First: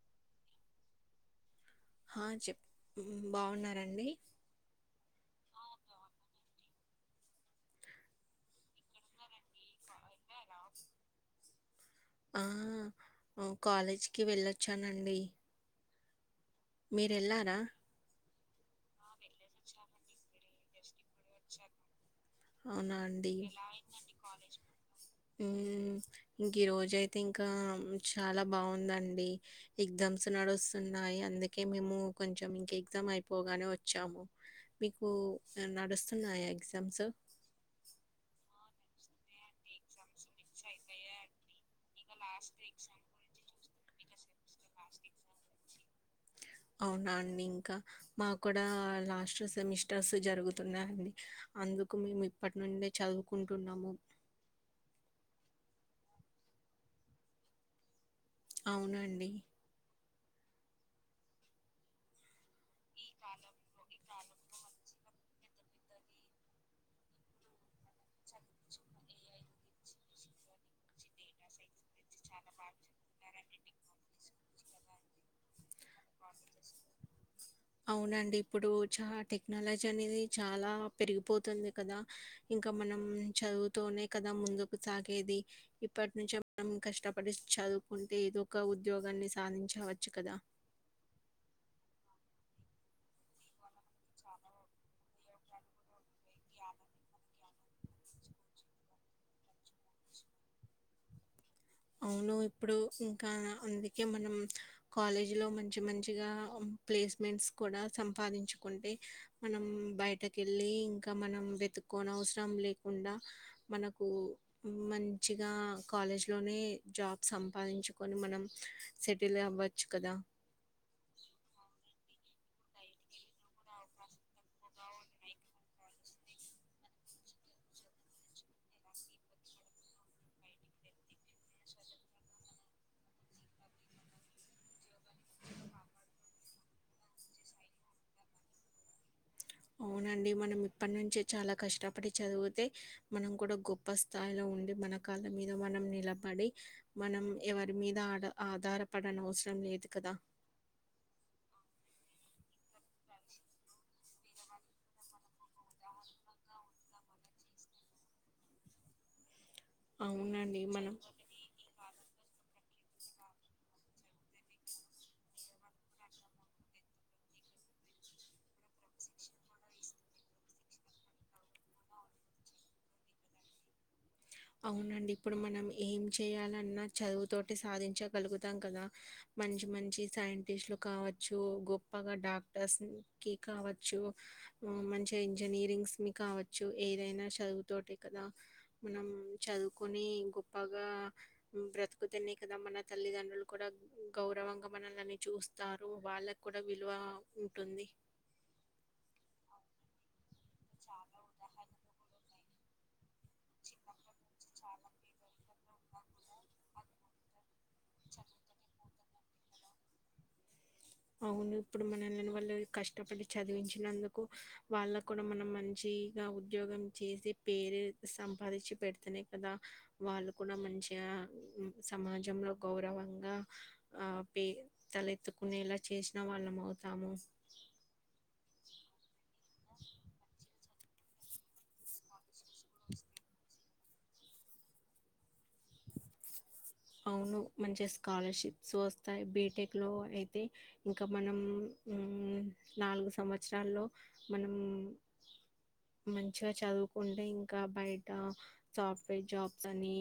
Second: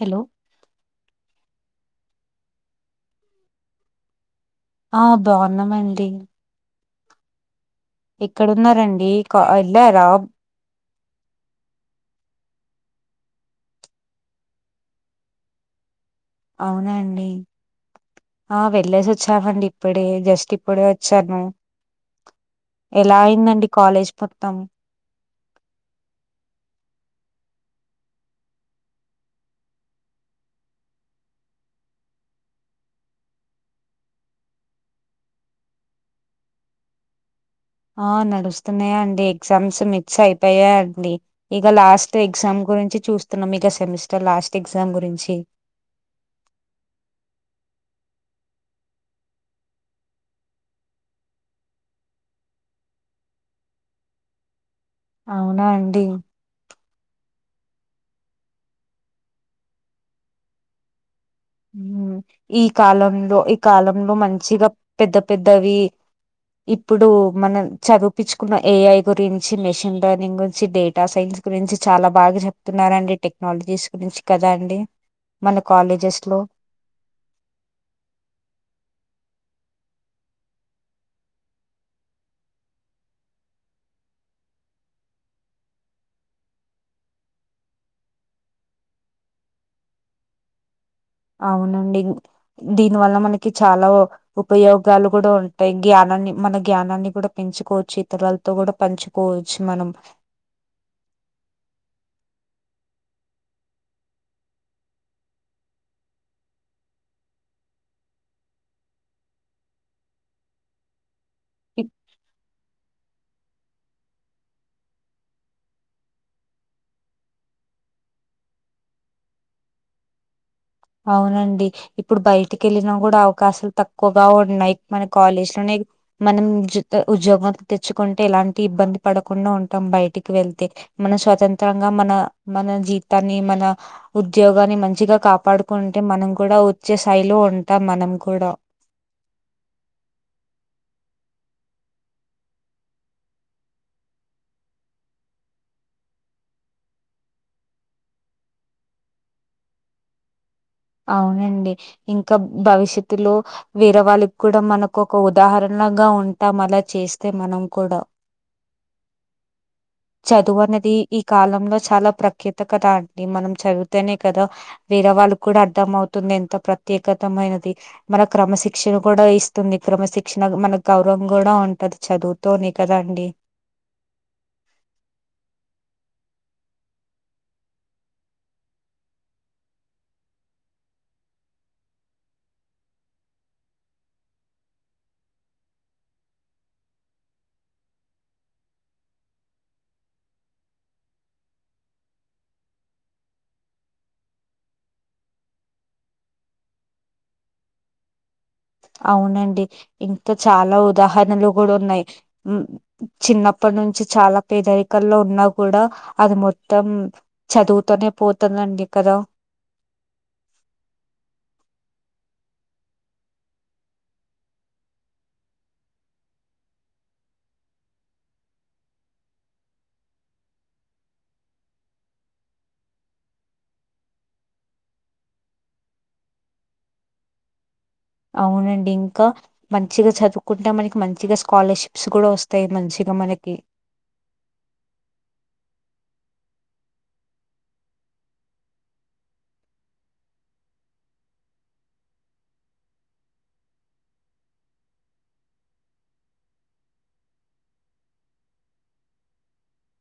Hello హా చెప్ బాగున్నారండి ఆ బాగున్నామండి ఇక్కడున్నారండి వెళ్ళారా ఆ కాలేజీకి వెళ్ళొచ్చానండి అవునండి మీరెళ్లారా? ఆ వెళ్లేసి అండి ఇప్పుడే జస్ట్ ఇప్పుడే వచ్చాను ఎలా అయిందండి కాలేజ్ మొత్తం ఇంక ఈ రోజయితే ఇంకా చాలా బాగుందండి ఎగ్జామ్స్ నడుస్తున్నాయి అందుకే మేము కొంచెం ఇంకా ఎగ్జామ్ అయిపోగానే వచ్చాము మీకు నడుస్తున్నాయి ఎగ్జామ్స్ ఆ నడుస్తున్నాయా అండి [unintelligible] మిస్ అయిపోయాడి ఇక లాస్ట్ ఎగ్జామ్ గురించి చూస్తున్నాం సెమిస్టర్ లాస్ట్ ఎగ్జామ్ గురించి అవునా అండి ఇంక మా కూడా, లాస్ట్ సెమిస్టర్స్ జరుగుతున్నాంది. అందుకు మేమే ప్పట్నుండే చదువుకుంటున్నము. అవునా అండి అవునండి హ్మ్ ఈ కాలంలో ఈ కాలంలో మంచిగా పెద్ద పెద్దవి, ఇప్పుడు మనం చదువుపిచుకున్న ఏఐ గురించి, నేషనల్ టర్నింగ్ గురించి డేటా సైన్స్ గురించి, చాలా బాగా జెప్తున్నారండి. టెక్నాలజీస్ గురించి కదా అండి, మన కాలేజెస్ హలో అవునండి ఇప్పుడు చ్చా టెక్నాలజీ అనేది. చాలా పెరిగిపోతుంది కదా ఇంకా, మనం చదువుతోనే కదా ముందుకు సాగేది. ఇప్పటి నుంచే మనం కష్టపడి చదువుకుంటే ఏదో ఒక ఉద్యోగాన్ని సాధించవచ్చు. కదా అవునండి ఇంగ్ దీని వల్ల మనకి చాలా వో ఉపయోగాలు కూడా ఉంటయ్, జ్ఞాన్నన్ని మన జ్ఞానాన్ని కూడా పెంచుకోవచ్చు. ఇతరలతో కూడా పంచుకోవచ్చు. మనం అవును ఇప్పుడు ఇంకా అందుకే, మనం కాలేజీ లో మంచి మంచిగా ప్లేస్మెంట్స్ కూడా సంపాదించుకుంటే, మనం బయటకెళ్ళి ఇంక్ రా మనం వెతుక్కోనవసరం లేకుండా మనకూ మంచిగా కాలేజ్ లోనే ఎ జాబ్ సంపాదించుకొని మనం సెటిల్ అవ్వచ్చు కదా అవునండి ఇప్పుడు బయటికి వెళ్ళినా కూడా అవకాశాలు తక్కువగా ఉన్నాయి. మన కాలేజ్ లోనే మనం [unintelligible] ఉద్జోగ్మంత్ తెచ్చుకుంటే, ఎలాంటి ఇబ్బంది పడకుండా ఉంటాం. బయటికి వెళ్తే మన స్వతంత్రంగా, మన మన జీతాన్ని మన ఉద్యోగాన్ని మంచిగా కాపాడు కొంటెం మనం కూడా వచ్చే స్థాయిలో ఉంటాం. మనం కూడా అవునండి మనం ఇప్పటి నుంచి చాలా కష్టపడి చదువుతే, మనం కూడా గొప్ప స్థాయిలో ఉండి. మన కాళ్ళ మీద మనం నిలపడి, మనం ఎవరి మీద ఆఢ ఆధారపడనవసరం లేదు. కదా అవునండి ఇంకా మ్ భవిష్య్ తిత్తిర్లో వేరే వాళ్ళు కూడా మనకు ఒక ఉదాహరణంగా ఉంటాం. మర్లా చేస్తే మనం కూడా అవునండి చదువు అనేది మనం ఈ కాలంలో చాలా ప్రఖ్యాత్ కదా అండి మనం చదివితేనే కదా వేరే వాళ్ళు కూడా అర్థం అవుతుంది ఎంత ప్రత్యేకతమైనది మన క్రమశిక్షణ కూడా ఇస్తుంది క్రమశిక్షణ మనకు గౌరవం కూడా ఉంటది చదువుతోనే కదా అండి అవునండి ఇప్పుడు మనం ఏం చేయాలన్నా చదువుతోటి సాధించగలుగుతాం కదా, మంచి మంచి సైంటిస్ట్లు కావచ్చు. డాక్టర్స్ని కి కావచ్చు. ఆ మంచిగ ఇంజనీరింగ్స్ ని కావచ్చు. ఏదైనా చదువుతోటి కదా, మనం హ్మ్ చదువుకొని గొప్పగా హ్మ్ బ్రతుకుతేనే కదా మన తల్లిదండ్రులు కూడా గౌరవంగా మనలని చూస్తారు. వాళ్ళక్కూడా విలువావ్ ఉంటుంది. ప్చ్ అవునండి ఇన్ చాలా ఉదాహరణలు కూడా ఉన్నాయి చిన్నప్పటి నుంచి చాలా పేదరికల్లో ఉన్నా కూడా అది మొత్తం చదువుతూనే పోతుందండి కదా అవును ఇప్పుడు మన వాళ్ళు కష్టపడి చదివించినందుకు వాళ్ళ కూడా మనం మంచిగా ఉద్యోగం చేసి పేరు సంపాదించి పెడుతనే కదా వాళ్ళు కూడా మంచిగా సమాజంలో గౌరవంగా ఆ పే తలెత్తుకునేలా చేసిన వాళ్ళం అవుతాము అవునండి ఇంకా మంచిగా చదువుకుంటే మనకి మంచిగా స్కాలర్షిప్స్ కూడా వస్తాయి మంచిగా మనకి అవును మంచిగా స్కాలర్షిప్స్ వస్తాయి బీటెక్లో అయితే ఇంకా మనం నాలుగు సంవత్సరాల్లో మనం మంచిగా చదువుకుంటే ఇంకా బయట సాఫ్ట్వేర్ జాబ్స్ అని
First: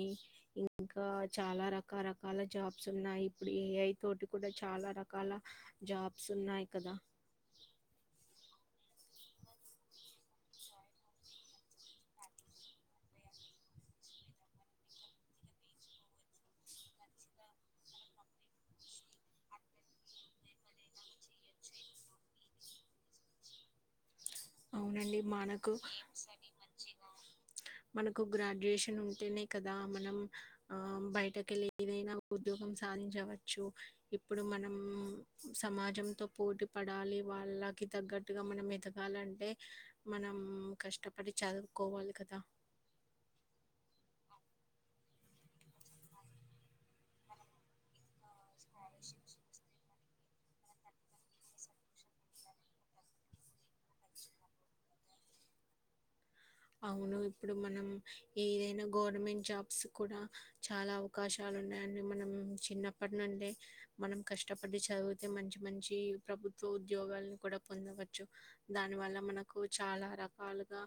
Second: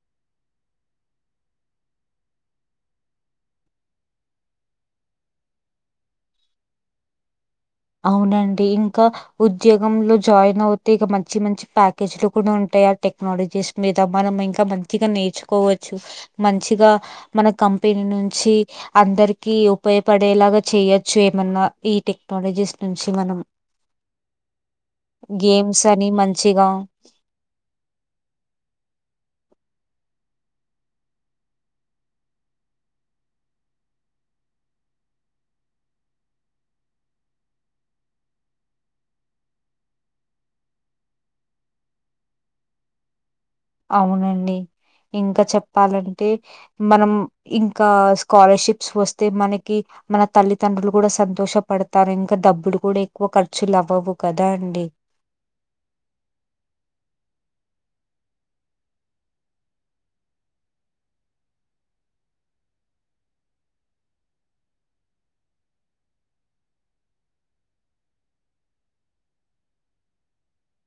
ఇంకా చాలా రకరకాల జాబ్స్ ఉన్నాయి ఇప్పుడు ఏఐ తోటి కూడా చాలా రకాల జాబ్స్ ఉన్నాయి కదా అవునండి ఇంకా ఉద్యోగంలో జాయిన్ అవుతే ఇక మంచి మంచి ప్యాకేజ్లు కూడా ఉంటాయి ఆ టెక్నాలజీస్ మీద మనం ఇంకా మంచిగా నేర్చుకోవచ్చు మంచిగా మన కంపెనీ నుంచి అందరికి ఉపయోగపడేలాగా చేయొచ్చు ఏమన్నా ఈ టెక్నాలజీస్ నుంచి మనం అవునండి మనకు గేమ్స్ అని మంచిగా మనకు గ్రాడ్యుయేషన్ ఉంటేనే కదా కద మనం ఆ బయటక వెళ్ళ ఏదైనా ఉద్యోగం సాధించవచ్చు ఇప్పుడు మనం సమాజంతో పోటీ పడాలి వాళ్ళకి తగ్గట్టుగా మనం ఎదగాలం అంటే మనం కష్టపడి చదువుకోవాలి కదా అవునండి ఇంకా చెప్పాలంటే మనం ఇంకా స్కాలర్షిప్ స్ వస్తే మనకి మన తల్లిదండ్రులు కూడా సంతోషపడతారు ఇంకా డబ్బుడు కూడా ఎక్కువ ఖర్చులు అవ్వవు కదా అండి అవును ఇప్పుడు మనం ఏదైనా గవర్నమెంట్ జాబ్స్ కూడా చాలా అవకాశాలు ఉన్నాయడి మనం చిన్నప్పటి నుండే మనం కష్టపడి చదివితే మంచి మంచి ప్రభుత్వ ఉద్యోగాల్లను కూడా పొందవచ్చు దాని వల్ల మనకు చాలా రకాలుగా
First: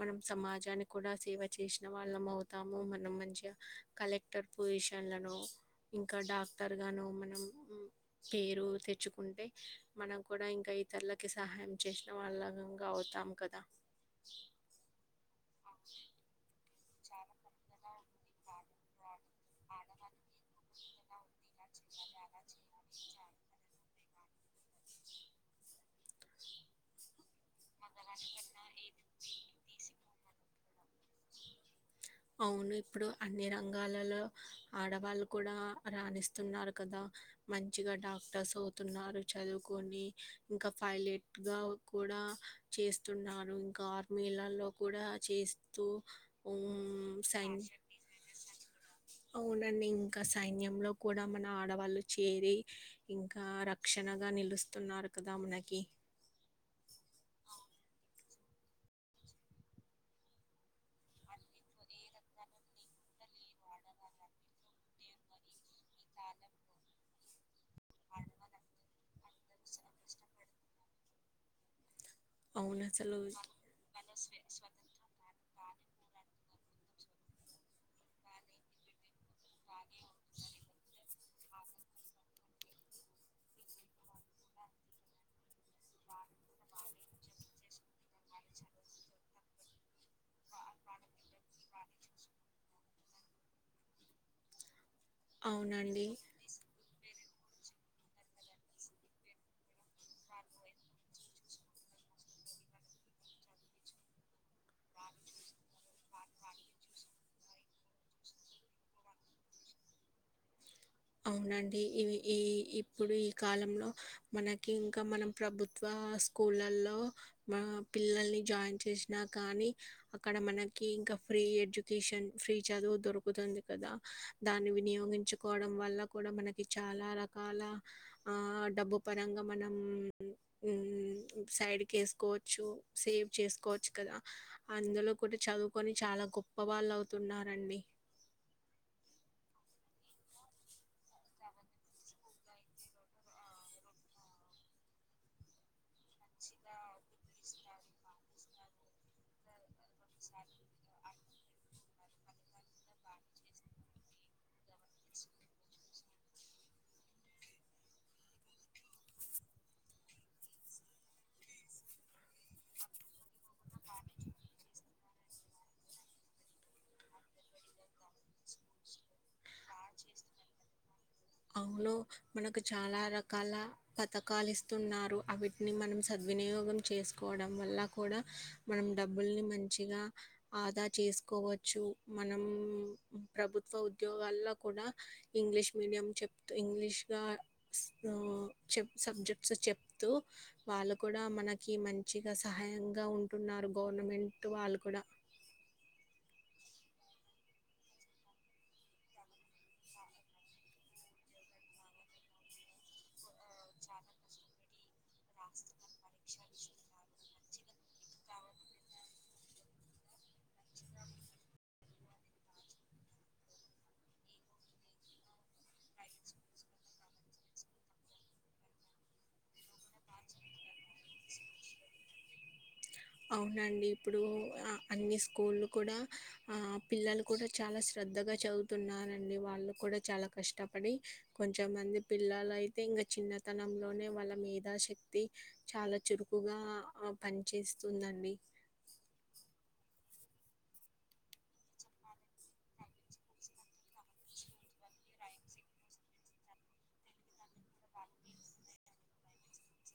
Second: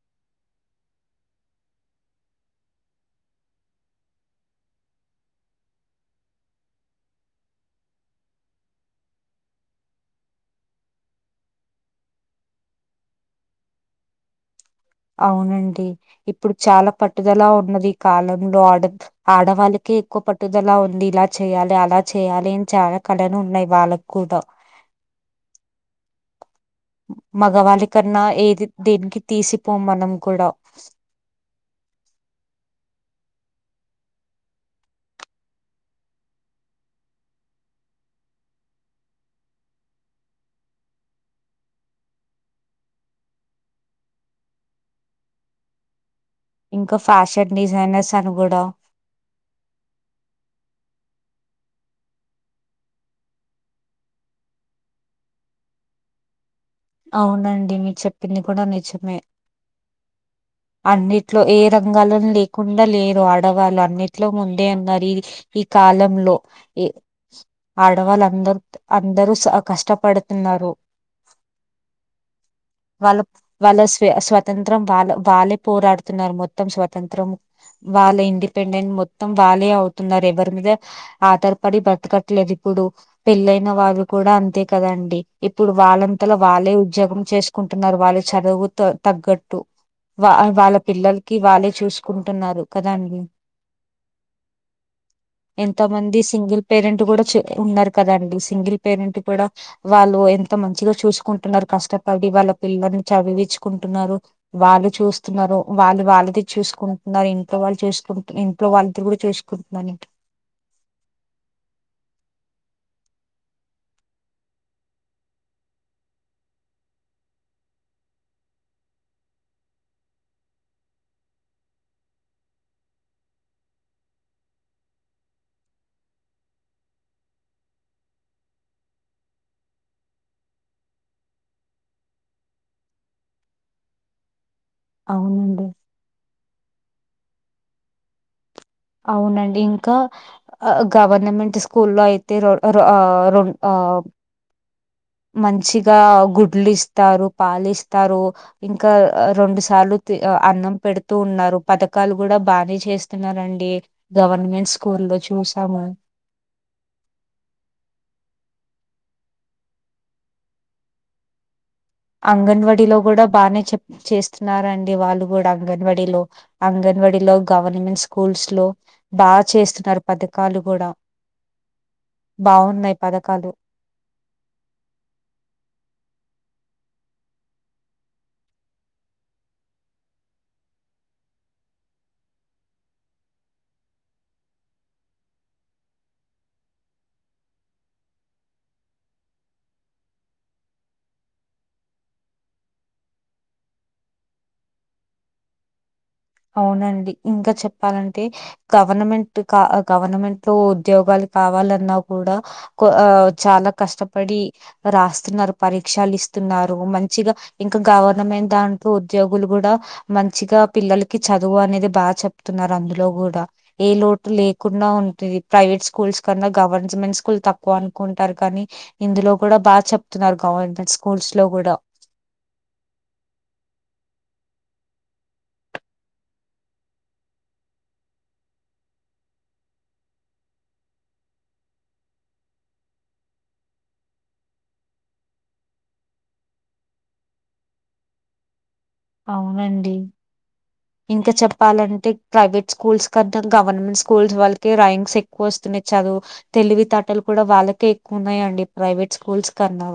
మనం సమాజానికి కూడా సేవ చేసిన వాళ్ళం అవుతాము మనం మంచిగా కలెక్టర్ పొజిషన్లను ఇంకా డాక్టర్గానో మనం పేరు తెచ్చుకుంటే మనం కూడా ఇంకా ఇతరులకి సహాయం చేసిన వాళ్ళంగా అవుతాము కదా అవునండి ఇప్పుడు చాలా పట్టుదల ఉన్నది ఈ కాలంలో ఆడ ఆడవాళ్ళకే ఎక్కువ పట్టుదల ఉంది ఇలా చెయాలి అలా చేయాలి అని చాలా క ఉన్నాయి వాళ్ళకి కూడా మగ గవాలి కన్నా ఏది దననికి తీసి [unintelligible] మనం కూడా అవును ఇప్పుడు అన్ని రంగాలలో ఆడవాళ్ళు కూడా రాణిస్తున్నారు కదా మంచిగా డాక్టర్స్ అవుతున్నారు చదువుకొని ఇంకా పైలట్గా కూడా చేస్తున్నారు ఇంకా ఆర్మీలలో కూడా చేస్తూ ఇంకా ఫ్యాషన్ డిజైనర్స్ అని కూడా అవునండి ఇంకా సైన్యంలో కూడా మన ఆడవాళ్ళు చేరి ఇంకా రక్షణగా నిలుస్తున్నారు కదా మనకి అవునండి మీరు చెప్పింది కూడా నిజమే అన్నిట్లో ఏ రంగాలను లేకుండా లేరు ఆడవాళ్ళు అన్నిట్లో ముందే ఉన్నారు ఈ ఈ కాలంలో ఈ ఆడవాళ్ళు అందరు అందరూ కష్టపడుతున్నారు అవును అసలు వాళ్ళు వాళ్ళ స్వ స్వాతంత్రం వాళ్ళ వాళ్ళే పోరాడుతున్నారు మొత్తం స్వతంత్రం వాళ్ళ ఇండిపెండెంట్ మొత్తం వాళ్ళే అవు తున్నారు ఎవరి మీద ఆధారపడి బ్రతకట్లేదు ఇప్పుడు పెళ్ళైన వాళ్ళు కూడా అంతే కదండి ఇప్పుడు వాళ్ళంతలో వాళ్ళే ఉద్యోగం చేసుకుంటున్నారు వాళ్ళు చదువు తగ్గట్టు వా వాళ్ళ పిల్లలకి వాళ్ళే చూసుకుంటున్నారు కదాండి ఎంత అవునండి మంది సింగిల్ పేరెంట్ కూడా ఉన్నారు కదండి సింగిల్ పేరెంట్ కూడా వాళ్ళు ఎంతో మంచిగా చూసుకుంటున్నారు కష్టపడి వాళ్ళ పిల్లల్ని చదివించుకుంటున్నారు వాళ్ళు చూస్తున్నారు వాళ్ళు వాళ్ళది చూసుకుంటున్నారు ఇంట్లో వాళ్ళు చేసుకుంటు ఇంట్లో వాళ్ళది కూడా చేసుకుంటున్నారు అవునండి ఇ ఈ ఇప్పుడు ఈ కాలంలో మనకి ఇంకా మనం ప్రభుత్వ స్కూళ్ళలో మ పిల్లల్ని జాయిన్ చేసినా కానీ అక్కడ మనకి ఇంకా ఫ్రీ ఎడ్యుకేషన్ ఫ్రీ చదువు దొరుకుతుంది కదా దాన్ని వినియోగించుకోవడం వల్ల కూడా మనకి చాలా రకాల ఆ డబ్బు పరంగా మనం సైడ్కి ఎసుకోవచ్చు సేవ్ చేసుకోవచ్చు కదా అందులో కూడా అవునండి చదువుకొని చాలా గొప్ప వాళ్ళు అవు తున్నారండి అవునండి ఇంకా గవర్నమెంట్ స్కూల్లో అయితే రో రో ఆ రోం ఆ మంచిగా గుడ్లు ఇస్తారు పాలు ఇస్తారు ఇంకా రెండు సార్లు తీ అన్నం పెడుతూ ఉన్నారు పథకాలు కూడా బానే చేస్తున్నారుండి గవర్నమెంట్ స్కూ లో చూసాము అంగన్వాడీలో కూడా బానే చెప్ చేస్తున్నారుండి వాళ్ళు కూడా అంగన్వాడి లో అంగన్వాడీలో గవర్నమెంట్ స్కూల్స్ లో బాగా చేస్తున్నారు పథకాలు కూడా అవులో మనకు బాగున్నాయి చాలా పథకాలు రకాల పథకాలు ఇస్తున్నారు అవిటిని మనం సద్వినియోగ గం చేసుకోవడం వల్ల కూడా మనం డబ్బుల్ని మంచిగా ఆదా చేసుకోవచ్చు మనం ప్రభుత్వ ఉద్యోగాల్లో కూడా ఇంగ్లీష్ మీడియం చెప్తూ ఇంగ్లీష్గా ఒ చెప్ సబ్జెక్ట్స్ చెప్తూ వాళ్ళు కూడా మనకి మంచిగా సహాయంగా ఉంటున్నారు గవర్నమెంట్ వాళ్ళు కూడా అవునండి ఇంకా చెప్పాలంటే గవర్నమెంట్ కా గవర్నమెంట్ లో ఉద్యోగాలు కావాలన్నా కూడా కు చాలా కష్టపడి రాస్తున్నారు పరీక్షలు ఇస్త తున్నారు మంచిగా ఇంకా గవర్నమెంట్ దాంట్లో ఉద్యోగులు కూడా మంచిగా పిల్లలు కి చదువు అనేది బాగా చెప్తున్నారు అందులో కూడా ఏ లోటు లేకుండా ఉంటుంది ప్రైవేట్ స్కూల్స్ కన్నా గవర్నమెంట్ స్కూల్ తక్కువ అనుకుంటారు కానీ ఇందులో కూడా బాగా చెప్తున్నారు గవర్నమెంట్ స్కూల్స్ లో కూడా అవునండి ఇప్పుడు అన్ని స్కూళ్ళు కూడా ఆ పిల్లలు కూడా చాలా శ్రద్ధగా చదువుతున్నారండి వాళ్ళు కూడా చాలా కష్టపడి కొంచెమంది పిల్లలు అయితే ఇంకా చిన్నతనంలోనే వాళ్ళ మేధాశక్తి చాలా చురుకుగా పనిచేస్త వస్తుందండి అవునండి ఇంకా చెప్పాలంటే ప్రైవేట్ స్కూల్స్ కన్నా గవర్నమెంట్ స్కూల్స్ వాళ్ళకే ర్యాంక్స్ ఎక్కువ వస్తున్నాయి చదు తెలివి తాటలు కూడా వాళ్ళకే ఎక్కువ ఉన్నాయంండి ప్రైవేట్ స్కూల్స్ కన్నా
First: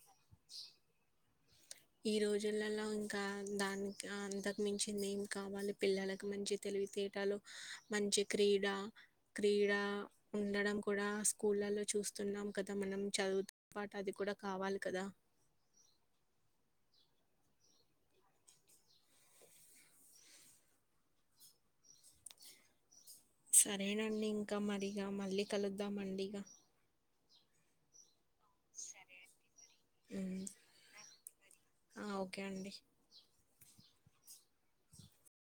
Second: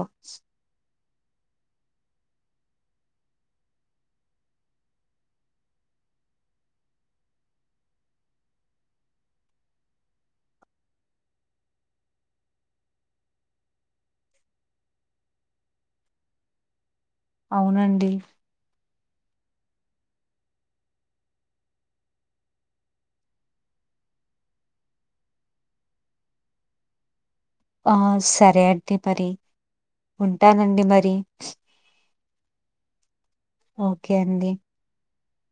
ఈ రోజులలో ఇంకా దానికి అంతకు మించిందెం కావాలి పిల్లలకు మంచి తెలివితేటలు మంచి క్రీడ క్రీడ ఉండడం కూడా స్కూళ్ళలో చూస్తున్నాం కదా మనం చదువుతో పాటు అది కూడా కావాలి కదా అవునండి సరేనండి ఇంకా మరిగా మళ్ళీ కలుద్దామండిగా ఆ స సరే అండి మరి ఉమ్, ఉంటానండి మరి ఆ, ఓకే అండి ఓకే అండి